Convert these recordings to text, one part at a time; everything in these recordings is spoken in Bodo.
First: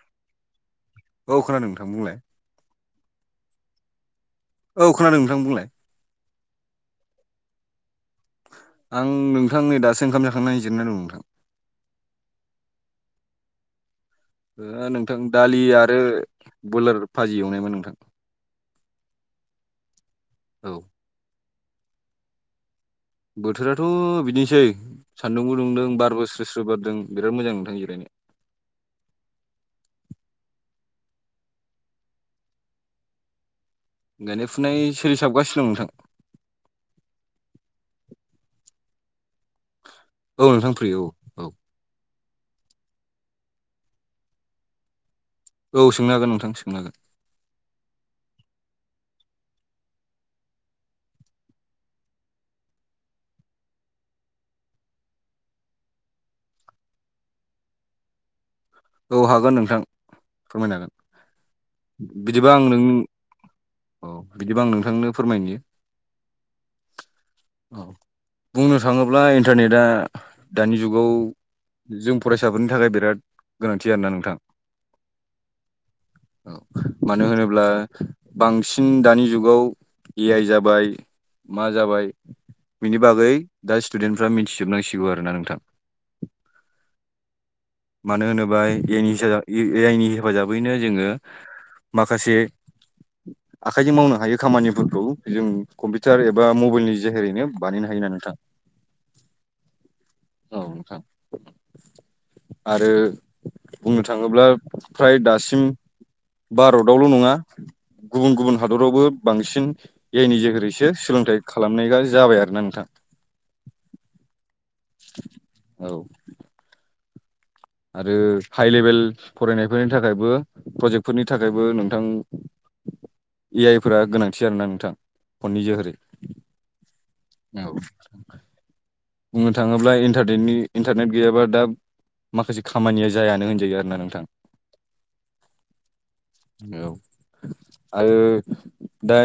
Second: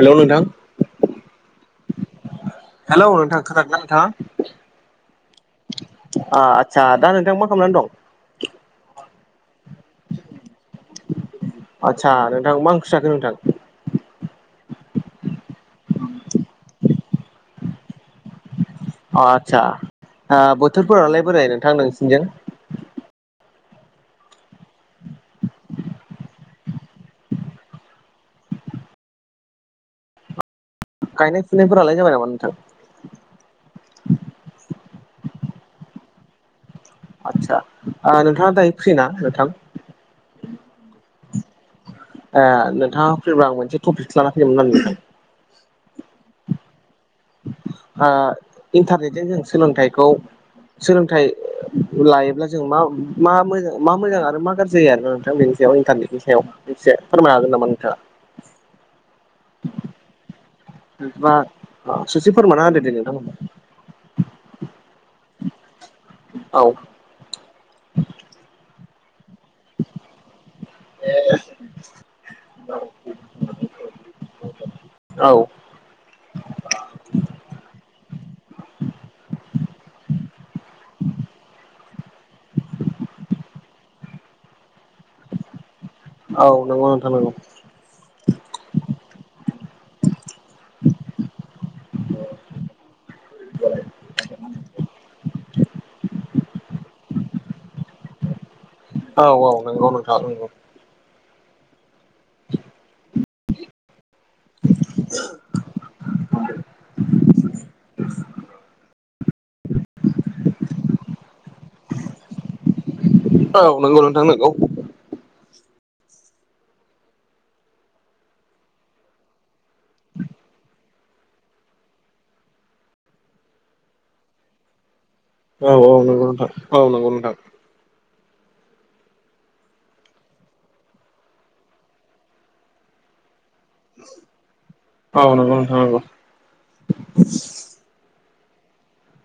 हेल' नोंथां औ खोनादों नोंथां बुंलाय हेल' नोंथां खोनादोंना नोंथाङा? औ खोनादों नोंथां बुंलाय। आ आदसा दा नोंथाङा मा खालामनानै दं? आं नोंथां नै दासो ओंखाम जाखांनानै जिरना दं नोंथां। आदसा नोंथां मा ओंख्रि जाखो नोंथां? ओ नोंथां दालि आरो ब्रयलार भाजि एवनायमोन नोंथां। अ आदसा ओ औ बोथोरफोरालाय बोरै नोंथां नोंसिनिजों बोथोराथ' बिदिनोसै सान्दुंबो गुदुंदों बारबो स्रो स्रो बारदों बिराद मोजां नोंथां जिरायनो [inaudible] गायनाय फुनायफोरालाय जाबाय नामा नोंथां? गायनाय फुनाय सोलिसाबगासिनो दं नोंथां आदसा ओ नोंथाङा दायो फ्रि ना नोंथां? औ नोंथां फ्रि औ-औ ए नोंथाङा फैबा आं मोनसे टपिक लाना फैदोंमोन आरो नोंथां औ सोंनो हागोन नोंथां सोंनो हागोन ओ इन्टारनेटजों जों सोलोंथाइखौ सोलोंथाइ लायोब्ला जों मा-मा मोजां मा मोजां आरो मा गाज्रि आरोना नोंथां बेनि इन्टारनेटनि सायाव एसे फोरमाय हागोन नामा नोंथाङा? औ हागोन नोंथां फोरमायनो नोंथाङा हागोन ससे बिदिबा फोरमायना आं होदो नों दे नोंथां औ बिदिबा आं नोंथांनो फोरमायनि औ औ बुंनो थाङोब्ला ब्ला इन्टारनेटआ दानि जुगाव जों फरायसाफोरनि थाखाय बिराद गोनांथि आरोना नोंथां [inaudible] औ मानो होनोब्ला बांसिन दानि जुगाव ए आइ जाबाय मा जाबाय बिनि बागै दा स्टुडेन्टफ्रा मिथिजोबनांसिगोन औ नंगौ नोंथां नंगौ मानो होनोबा एनि ए आइनि हेफाजाबैनो जोङो माखासे आखाइजों मावनो हायै खामानिफोरखौ जों कम्पिउटार एबा मबाइलनि जोेहैनो बानायनो हायो नोंथां औ-औ नंगौ नोंथां नंगौ औ नोंथां आरो बुंनो थाङोब्ला फ्राय दासिम भारतावल' नङा गुबुन गुबुन हादरावबो बांसिन ए आइनि जहेरैसो सोलोंथाइ खालामनाय जाबाय आरोना नोंथां औ नंगौ नोंथां नंगौ औ आरो हाइ लेभेल फरायनायफोरनि थाखायबो प्रजेक्टफोरनि थाखायबो नोंथां ए आइ फोर गोनांथि आरोना नोंथां। फननि जोहै औ-औ नंगौ नोंथां औ नंगौ नोंथां औ बुंनो थाङोब्ला इन्टारनेटनि इन्टारनेट गैयाबा दा माखासे खामानिया जायानो होनस सै आरोना नोंथां नोंथां औ आरो दा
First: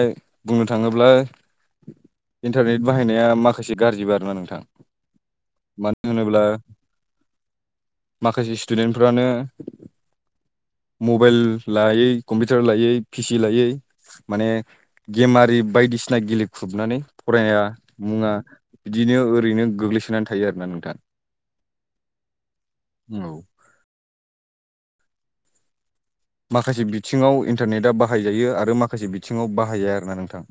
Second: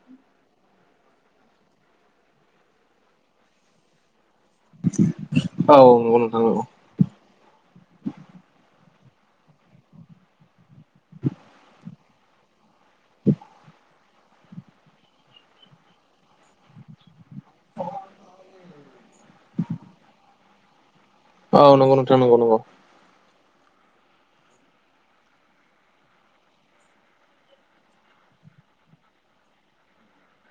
बुंनो थाङोब्ला इन्टारनेट बाहायनाया माखासे गाज्रिबो आरोना नोंथां औ मानो नंगौ नोंथां होनोब्ला नंगौ माखासे स्टुडेन्ट फ्रानो मबाइल लायै कम्पिउटार लायै पिसि लायै माने गेमारि बायदिसिना गेले ख्रुबनानै फराया मुवा बिदिनो ओरैनो गोग्लैसोनानै थायो आरोना नोंथां औ नंगौ नोंथां नंगौ नंगौ औ माखासे बिथिङाव इन्टारनेटआ बाहायजायो आरो माखासे बिथिङाव बाहायजाया आरोना नोंथां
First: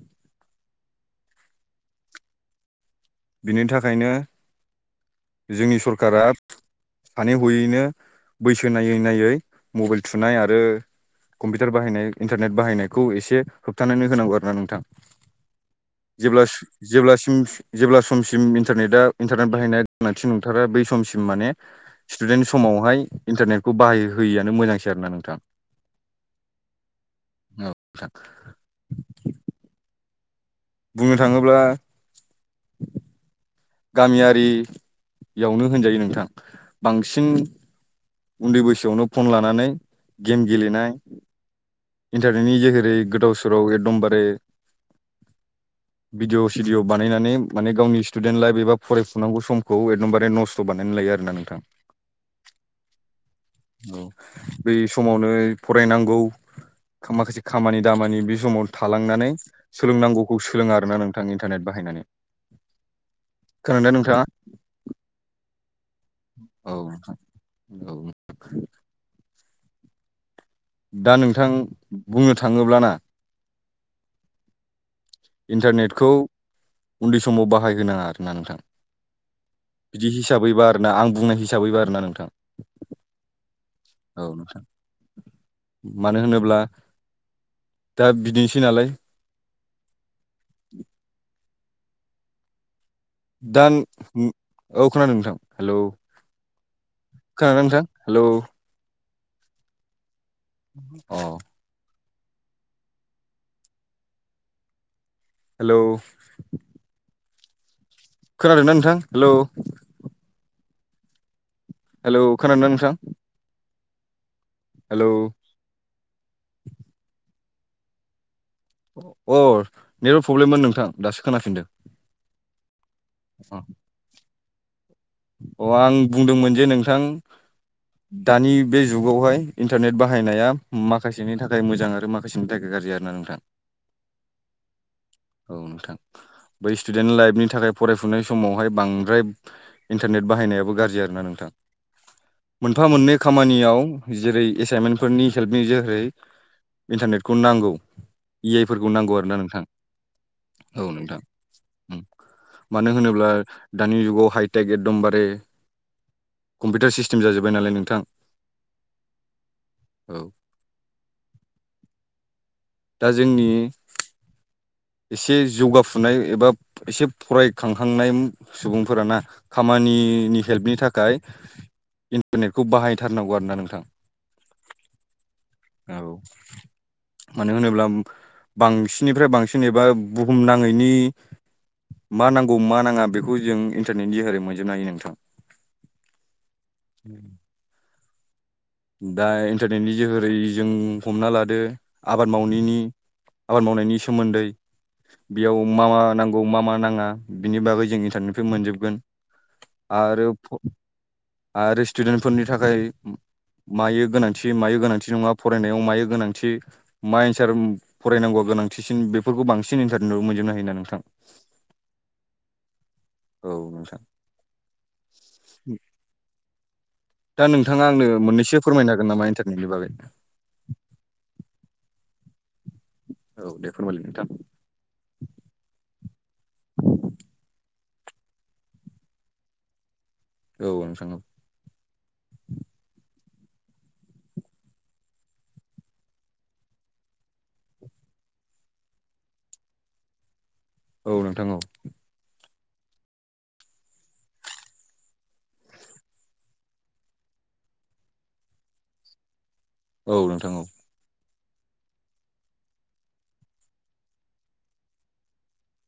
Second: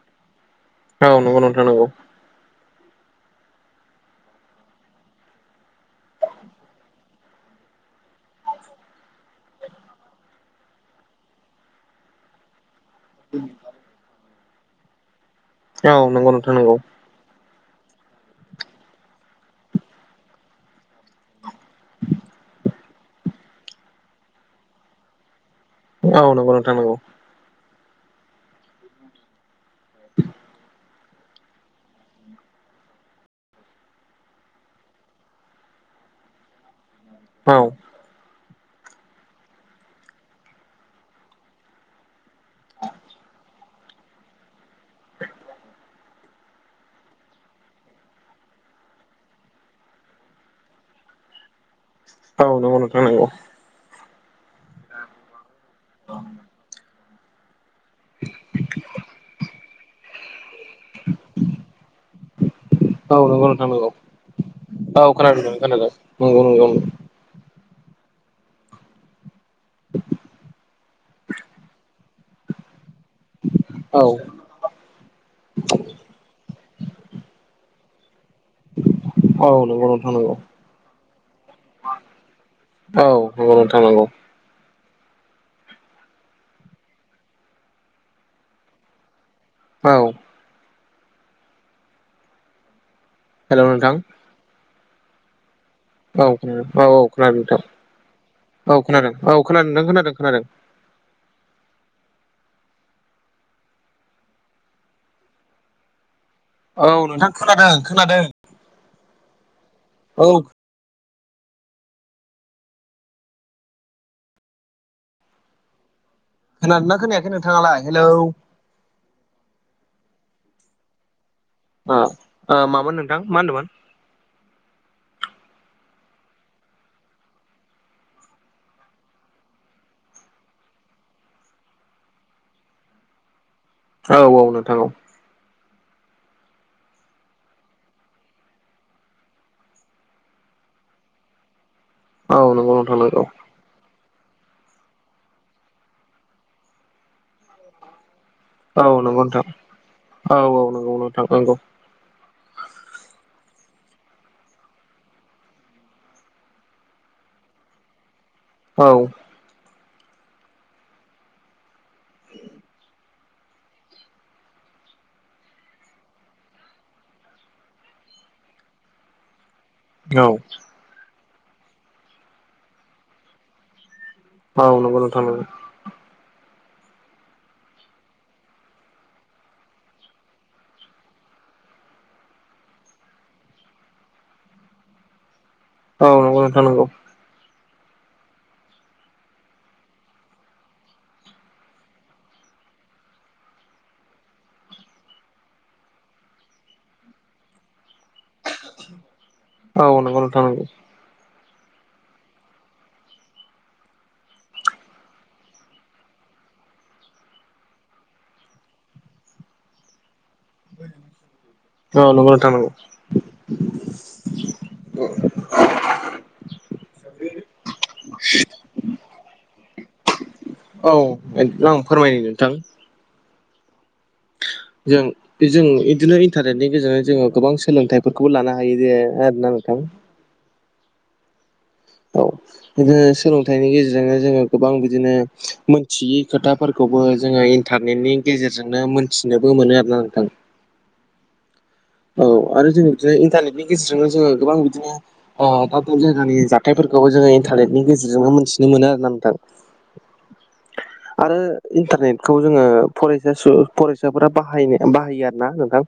औ नंगौ नोंथां नांगौ बिनि थाखायनो जोंनि सरकारा सानै हयैनो बैसो नायै नायै मबाइल थुनाय आरो कम्पिउटार बाहायनाय इन्टारनेट बाहायनायखौ एसे होबथानानै होनांगौ आरो ना नोंथां। औ नंगौ जेब्ला नोंथां सो नंगौ जेब्लासिम जेब्ला समसिम इन्टारनेटा इन्टारनेट बाहायनाय गोनांथि नंथारा बै समसिम माने स्टुडेन्ट समाव अहाय इन्टारनेटखौ बाहाय होयियानो मोजांसै आरोना नोंथां। औ नोंगौ नोंथां नोंगौ। औ नोंथां। [inaudible] बुंनो थाङोब्ला गामियारियावनो होनजायो नोंथां। बांसिन औ उन्दै बैसोआवनो फन लानानै गेम गेलेनाय इन्टारनेटनि जेहेरै गोदाव सोराव एकदमबारे [unintelligible] भिडिअ सिडिअ' बानायनानै माने गावनि स्टुडि डेन्ट लाइफ एबा फरायफुनांगौ समखौ एकदमबारे नस्थ' बानायनानै लायो आरोना नोंथां। औ नोंगौ नोंथां नोंगौ। औ बै समावनो फरायनांगौ माखासे खामानि दामानि बे समाव थालांनानै सोलोंनांगौखौ सोलोङा आरोना नोंथां इन्टारनेट बाहायनानै। औ नोंगौ नोंथां नोंगौ। खोनादोंना नोंथाङा औ खोनादों नों [unintelligible] औ नोंथां औ [inaudible] दा नोंथां बुंनो थाङोब्लाना। औ इन्टारनेटखौ उन्दै समाव बाहायहोनाङा आरोना नोंथां। औ नंगौ नोंथां बिदि नंगौ हिसाबैबा आरोना आं बुंनाय हिसाबैबा आरोना नोंथां। औ नोंगौ नोंथां नोंगौ। औ नोंथां मानो होनोब्ला दा बिदिनोसै नालाय। औ हेलौ दा नो नोंथां उम औ खोनादों नोंथां। हेलौ औ खोनादों औ औ खोनादों नोंथां हेलौ नोंथां औ औ खोनादों नों खोनादों खोनादों अ' हेलौ औ नोंथां खोनादों। खोनादों खोनादोंना नोंथां हेलौ औ हेलौ खोनादोंना नोंथां? हेलौ! खोनादोंना खोनायाखै नोंथाङालाय हेलौ! अ नेटवार प्रब्लेममोन नोंथां दासो खोनाफिनदों आ आ मामोन नोंथां मा होनदोंमोन? अ आं बुंदोंमोन जे नोंथां दानि बे जुगावहाय इन्टारनेट बाहायनाया माखासेनि थाखाय मोजां आरो माखासेनि थाखाय गा गाज्रि आरो ना नोंथां। औ औ नोंथां औ औ नोंथां बै स्टुडेन्ट लाइफनि थाखाय फरायफुनाय समावहाय बांद्राय इन्टारनेट बाहायनायाबो गाज्रि आरोना नोंथां। औ नंगौ मोनफा नोंथां मोननै नंगौ खामानियाव जेरै एसाइनमेन्टफोरनि हेल्पनि जेहेरै इन्टारनेटखौ नांगौ। इ आइ औ फोरखौ नांगौ नंगौ आरो ना नोंथां औ औ नंगौ नोंथां। नंगौ मानो होनोब्ला दानि जुगाव हाइटेक एकदमबारे कम्पिउटार सिस्टेम जाजोब्बाय नालाय नोंथां। औ। औ। [inaudible] दा जोंनि एसे जौगाफुनाय एबा एसे फराय खांखांनाय सुबुंफोराना खामानिनि हेल्पनि थाखाय इन्टारनेटखौ बाहाय थारनांगौ आरोना नोंथां। औ नंगौ नोंथां नंगौ। औ मानो होनोब्ला बांसिननिफ्राय बांसिन एबा बुहुम नाङैनि मा नांगौ मा नाङा बेखौ जों इन्टारनेटनि जेरै मोनजोबनो हायो नोंथां। औ नंगौ नोंथां नंगौ। दा इन्टारनेटनि जोहोरै जों हमना लादो आबाद मावनायनि आबाद मावनायनि सोमोन्दै बेयाव मा मा नांगौ मा मा नाङा बिनि बागै जों मोनजोबगोन औ नंगौ आरो नोंथां फ नंगौ आरो स्टुडेन्टफोरनि थाखाय मायो गोनांथि मायो, गोनांथि नङा, फरायनायाव मायो गोनांथि, मा एन्सार फरायनांगौआ गोनां थिसिन बेफोरखौ बांसिन इन्टारनेट मोनजोबनो हायोना नोंथां। औ नंगौ नोंथां नंगौ औ नोंथां। दा नोंथाङा आंनो मोननैसो फोरमायनो हागोन नामा इन्टारनेटनि बागै औ आं फोरमायनो नोंथां। औ दे फोरमायलाय नोंथां। जों जों इदिनो इन्टारनेटनि गेजेरजों जोङो गोबां सोलोंथाइ फोरखौ लानो हायो जे आरोना नोंथां। औ नोंथां औ। औ। सोलोंथाइनि गेजेरजोंनो जोङो गोबां बिदिनो मोनथियै खोथाफोरखौबो जोङो इन टारनेटनि गेजेरजोंनो मोनथिनोबो मोनो आरोना नोंथां। औ नोंथां औ। औ आरो जोङो बिदिनो इन्टारनेटनि गेजेरजोंनो जोङो गोबां बिदिनो दाब दाब जायगानि जाथायफोर खौबो जोङो इन्टारनेटनि गेजेरजोंनो मोन्थिनो मोनो आरोना नोंथां। औ नोंथां औ। आरो इन्टारनेटखौ जोङो फरायसा सु फरायसाफोरा बाहायो आरोना नोंथां।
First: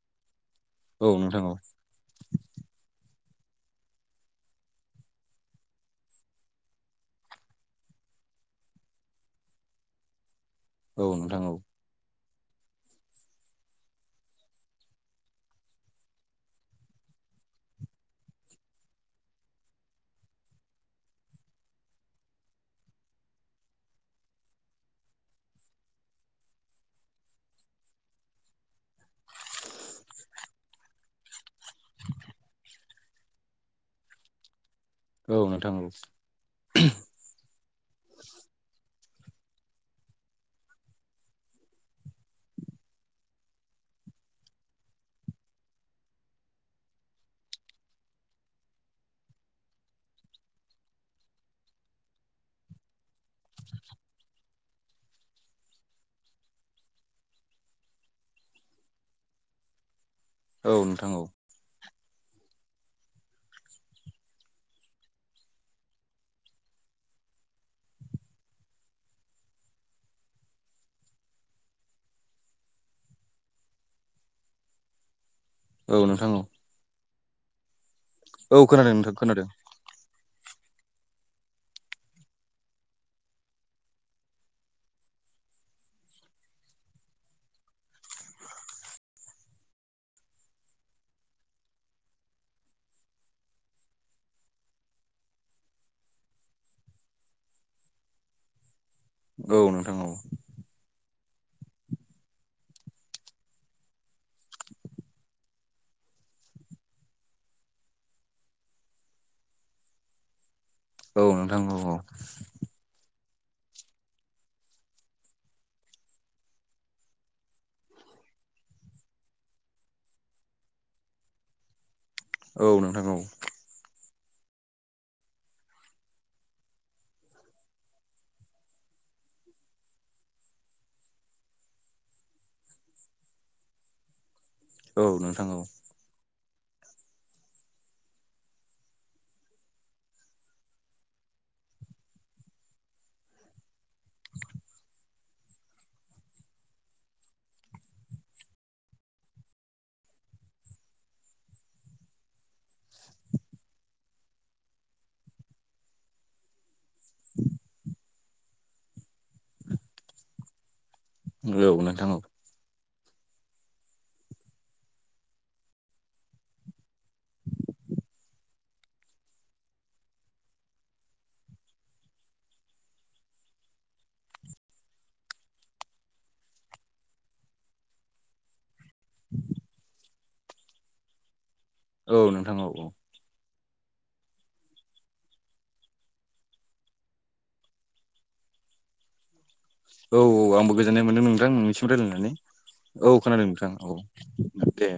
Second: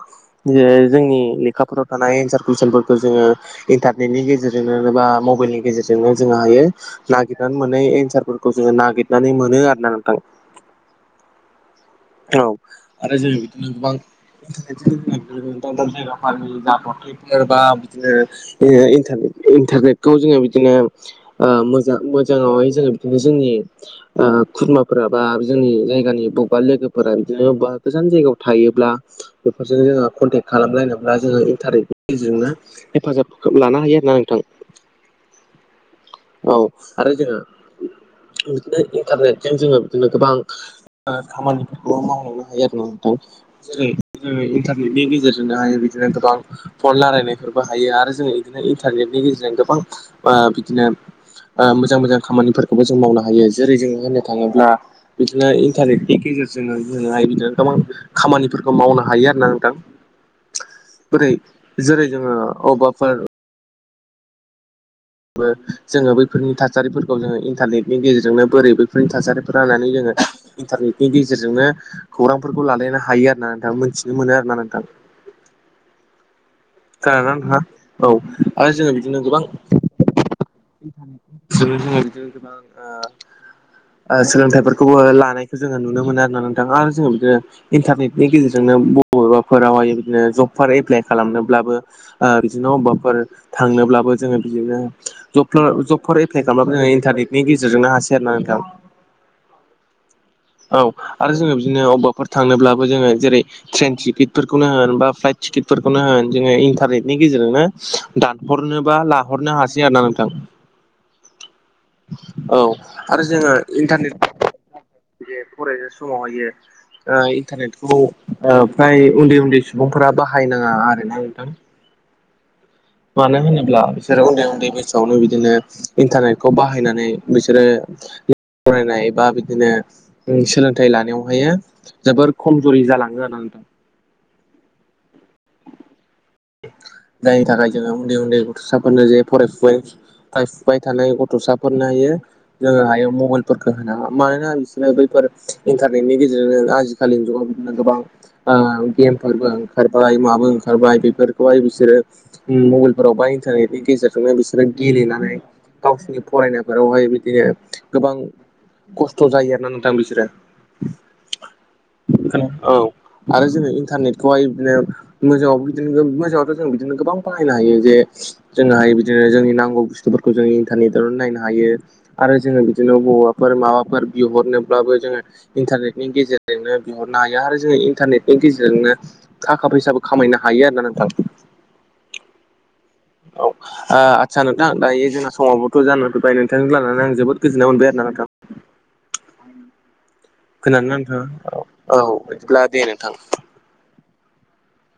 जे औ जोंनि नोंथां औ लेखाफोराव थानाय एन्सार कुइसनफोरखौ जोङो इन्टारनेटनि गेजेरजोंनो बा मबाइलनि गेजेरजोंनो जोंहा हायो नागिरनानै मोनै एन्सार खौ जोङो नागिरनानै मोनो आरोना नोंथां। औ नोंथां औ। औ आरो जोङो बिदिनो गोबां बिदिन जोङो दाब दाब जायगानि जाब्रबथायफोर बा इदिनो इन्टारनेटखौ जोङो बिदिनो मोजां मोजाङावहाय जोङो बिदिनो जोंनि खुरमाफोरा बा जोंनि जायगानि बबेबा लोगो फोरा बिदिनो गोजान जायगायाव थायोब्ला बेफोरजों जोङो कनटेक्ट खालाम लायनोब्ला जोङो। बेनि गेजेरजोंनो हेफाजाबखौ लानो हायो आरोना नोंथां। औ नोंथां औ औ आरो जोङो। इन्टारनेटजों जोङो बिदिनो गोबां खामानि खौबो मावलांनो हायो आरोना नोंथां। जेरै जों इन्टारनेटनि गेजेरजोंनो हायो बिदिनो गोबां फन लारायनायफोरबो हायो आरो जोङो बिदिनो इन्टारनेटनि गेजेरजों गोबां बिदिनो मोजां मोजां खामानिफोरखौबो जों मावनो हायो। जेरै जोङो होननो थाङोब्ला बिदिनो इन्टारनेटनि गेजेरजों जोङो जोंहाय बिदिनो गोबां खामानिफोरखौ मावनो हायो आरोना नोंथां। औ नोंथां औ। बोरै जेरै जोङो अबबाफोर जोङो बैफोरनि थासारिफोरखौ जोङो इन्टारनेटनि गेजेरजोंनो बोरै बैफोरनि थासारिफोरा होननानै जोङो इन्टारनेटनि गेजेरजोंनो खौरांफोरखौ लालायनो हायो आरोना नोंथां मोनथिनो मोनो आरोना नोंथां [inaudible] औ नोंथां औ गारनानै थांङा औ आरो खोनादों जोंङो नोंथां बिदिनो खोनादों गोबां [unintelligible] सोलोंथाइफोरखौबो लानायखौ जोङो नुनो मोनो आरोना नोंथां आरो जोंङो बिदिनो इन्टारनेटनि गेजेरजोंनो बबेबाफोरावहाय जबफोर एप्लाइ खालामनोब्लाबो बिदिनो अबेबाफोर थां थाङोब्लाबो जोंङो बिदिनो जब जबफोर एप्लाइ खालामब्लाबो जोङो इन्टारनेटनि गेजेरजोंनो हासै आरोना नोंथां औ नोंथां औ औ आरो जोङो बिदिनो अबेबाफोर थांनोब्लाबो जोङो जेरै ट्रेन टिकेटफोरखौनो होनबा फ्लाइट टिकिटफोरखौनो होन जोङो इन्टारनेटनि गेजेरजोंनो दानहरनो बा लाहरनो हासै आरोना नोंथां औ नोंथां औ-औ औ आरो जोंङो इन्टारनेट बे फरायनाय समावहाय इन्टारनेटखौ फ्राय उन्दै-उन्दै सुबुंफोरा बाहायनाङा आरोना नोंथां औ नोंथां औ मानो होनोब्ला बिसोरो उन्दै-उन्दै बैसोआवनो बिदिनो इन्टारनेटखौ बाहायनानै बिसोरो फरायनाय बा बिदिनो सोलोंथाइ लानायावहाय जोबोर खमजुरि जालाङो आरोना नोंथां [inaudible] औ नोंथां औ जायनि थाखाय जोंङो उन्दै-उन्दै गथसाफोरनो जे फरायफुबाय फरायफुबाय थानाय गथ'साफोरनो हायो जोङो आखायाव मबाइलफोरखौ होनाङा मानोना बिसोरो बैफोर इन्टारनेटनि गेजेरजोंनो आजिखालिनि जुगाव गोबां गेमफोरबो ओंखार माबो ओंखारबाय बेफोरखौहाय बिसोरो मबाइलफोराव बा इन्टारनेटनि गेजेरजोंनो बिसोरो गे गेलेनानै गावसिनि फरायनाय फोरावहाय बिदिनो गोबां खस्थ' जायो आरोना नोंथां बिसोरो नंगौ नोंथां औ आरो जोंङो इन्टारनेटखौहाय बिदिनो मोजाङाव बिदिनो मोजाङावथ' जों बिदिनो गोबां बाहायनो हायो जे जोंहा बिदिनो जोंनि नांगौ बुस्थुफोरखौ जों इन्टारनेटावनो नायनो हायो आरो जोङो बिदिनो बबावबाफोर माबाफोर बिहरनोब्ला जोंङो इन्टारनेटनि गेजेरजोंनो बिहरनो हायो आरो जोंङो इन्टारनेटनि गेजेरजोंनो थाखा फैसाबो खामायनो हायो आरोना नोंथां औ नोंथां औ-औ औ आदसा नोंथां दायो जोंना समाबोथ' जाना फैबाय नोंथांजों रायलायनानै आं जोबोद गोजोननाय मोनबाय आरोना नोंथां [inaudible] औ-औ आंबो खोनादोंना गोजोननाय मोनदों नोंथाङा नोंथां नोंनिसिम औ रायज्लायनानै बिदिब्ला दे नोंथां औ खोनादों नोंथां औ दे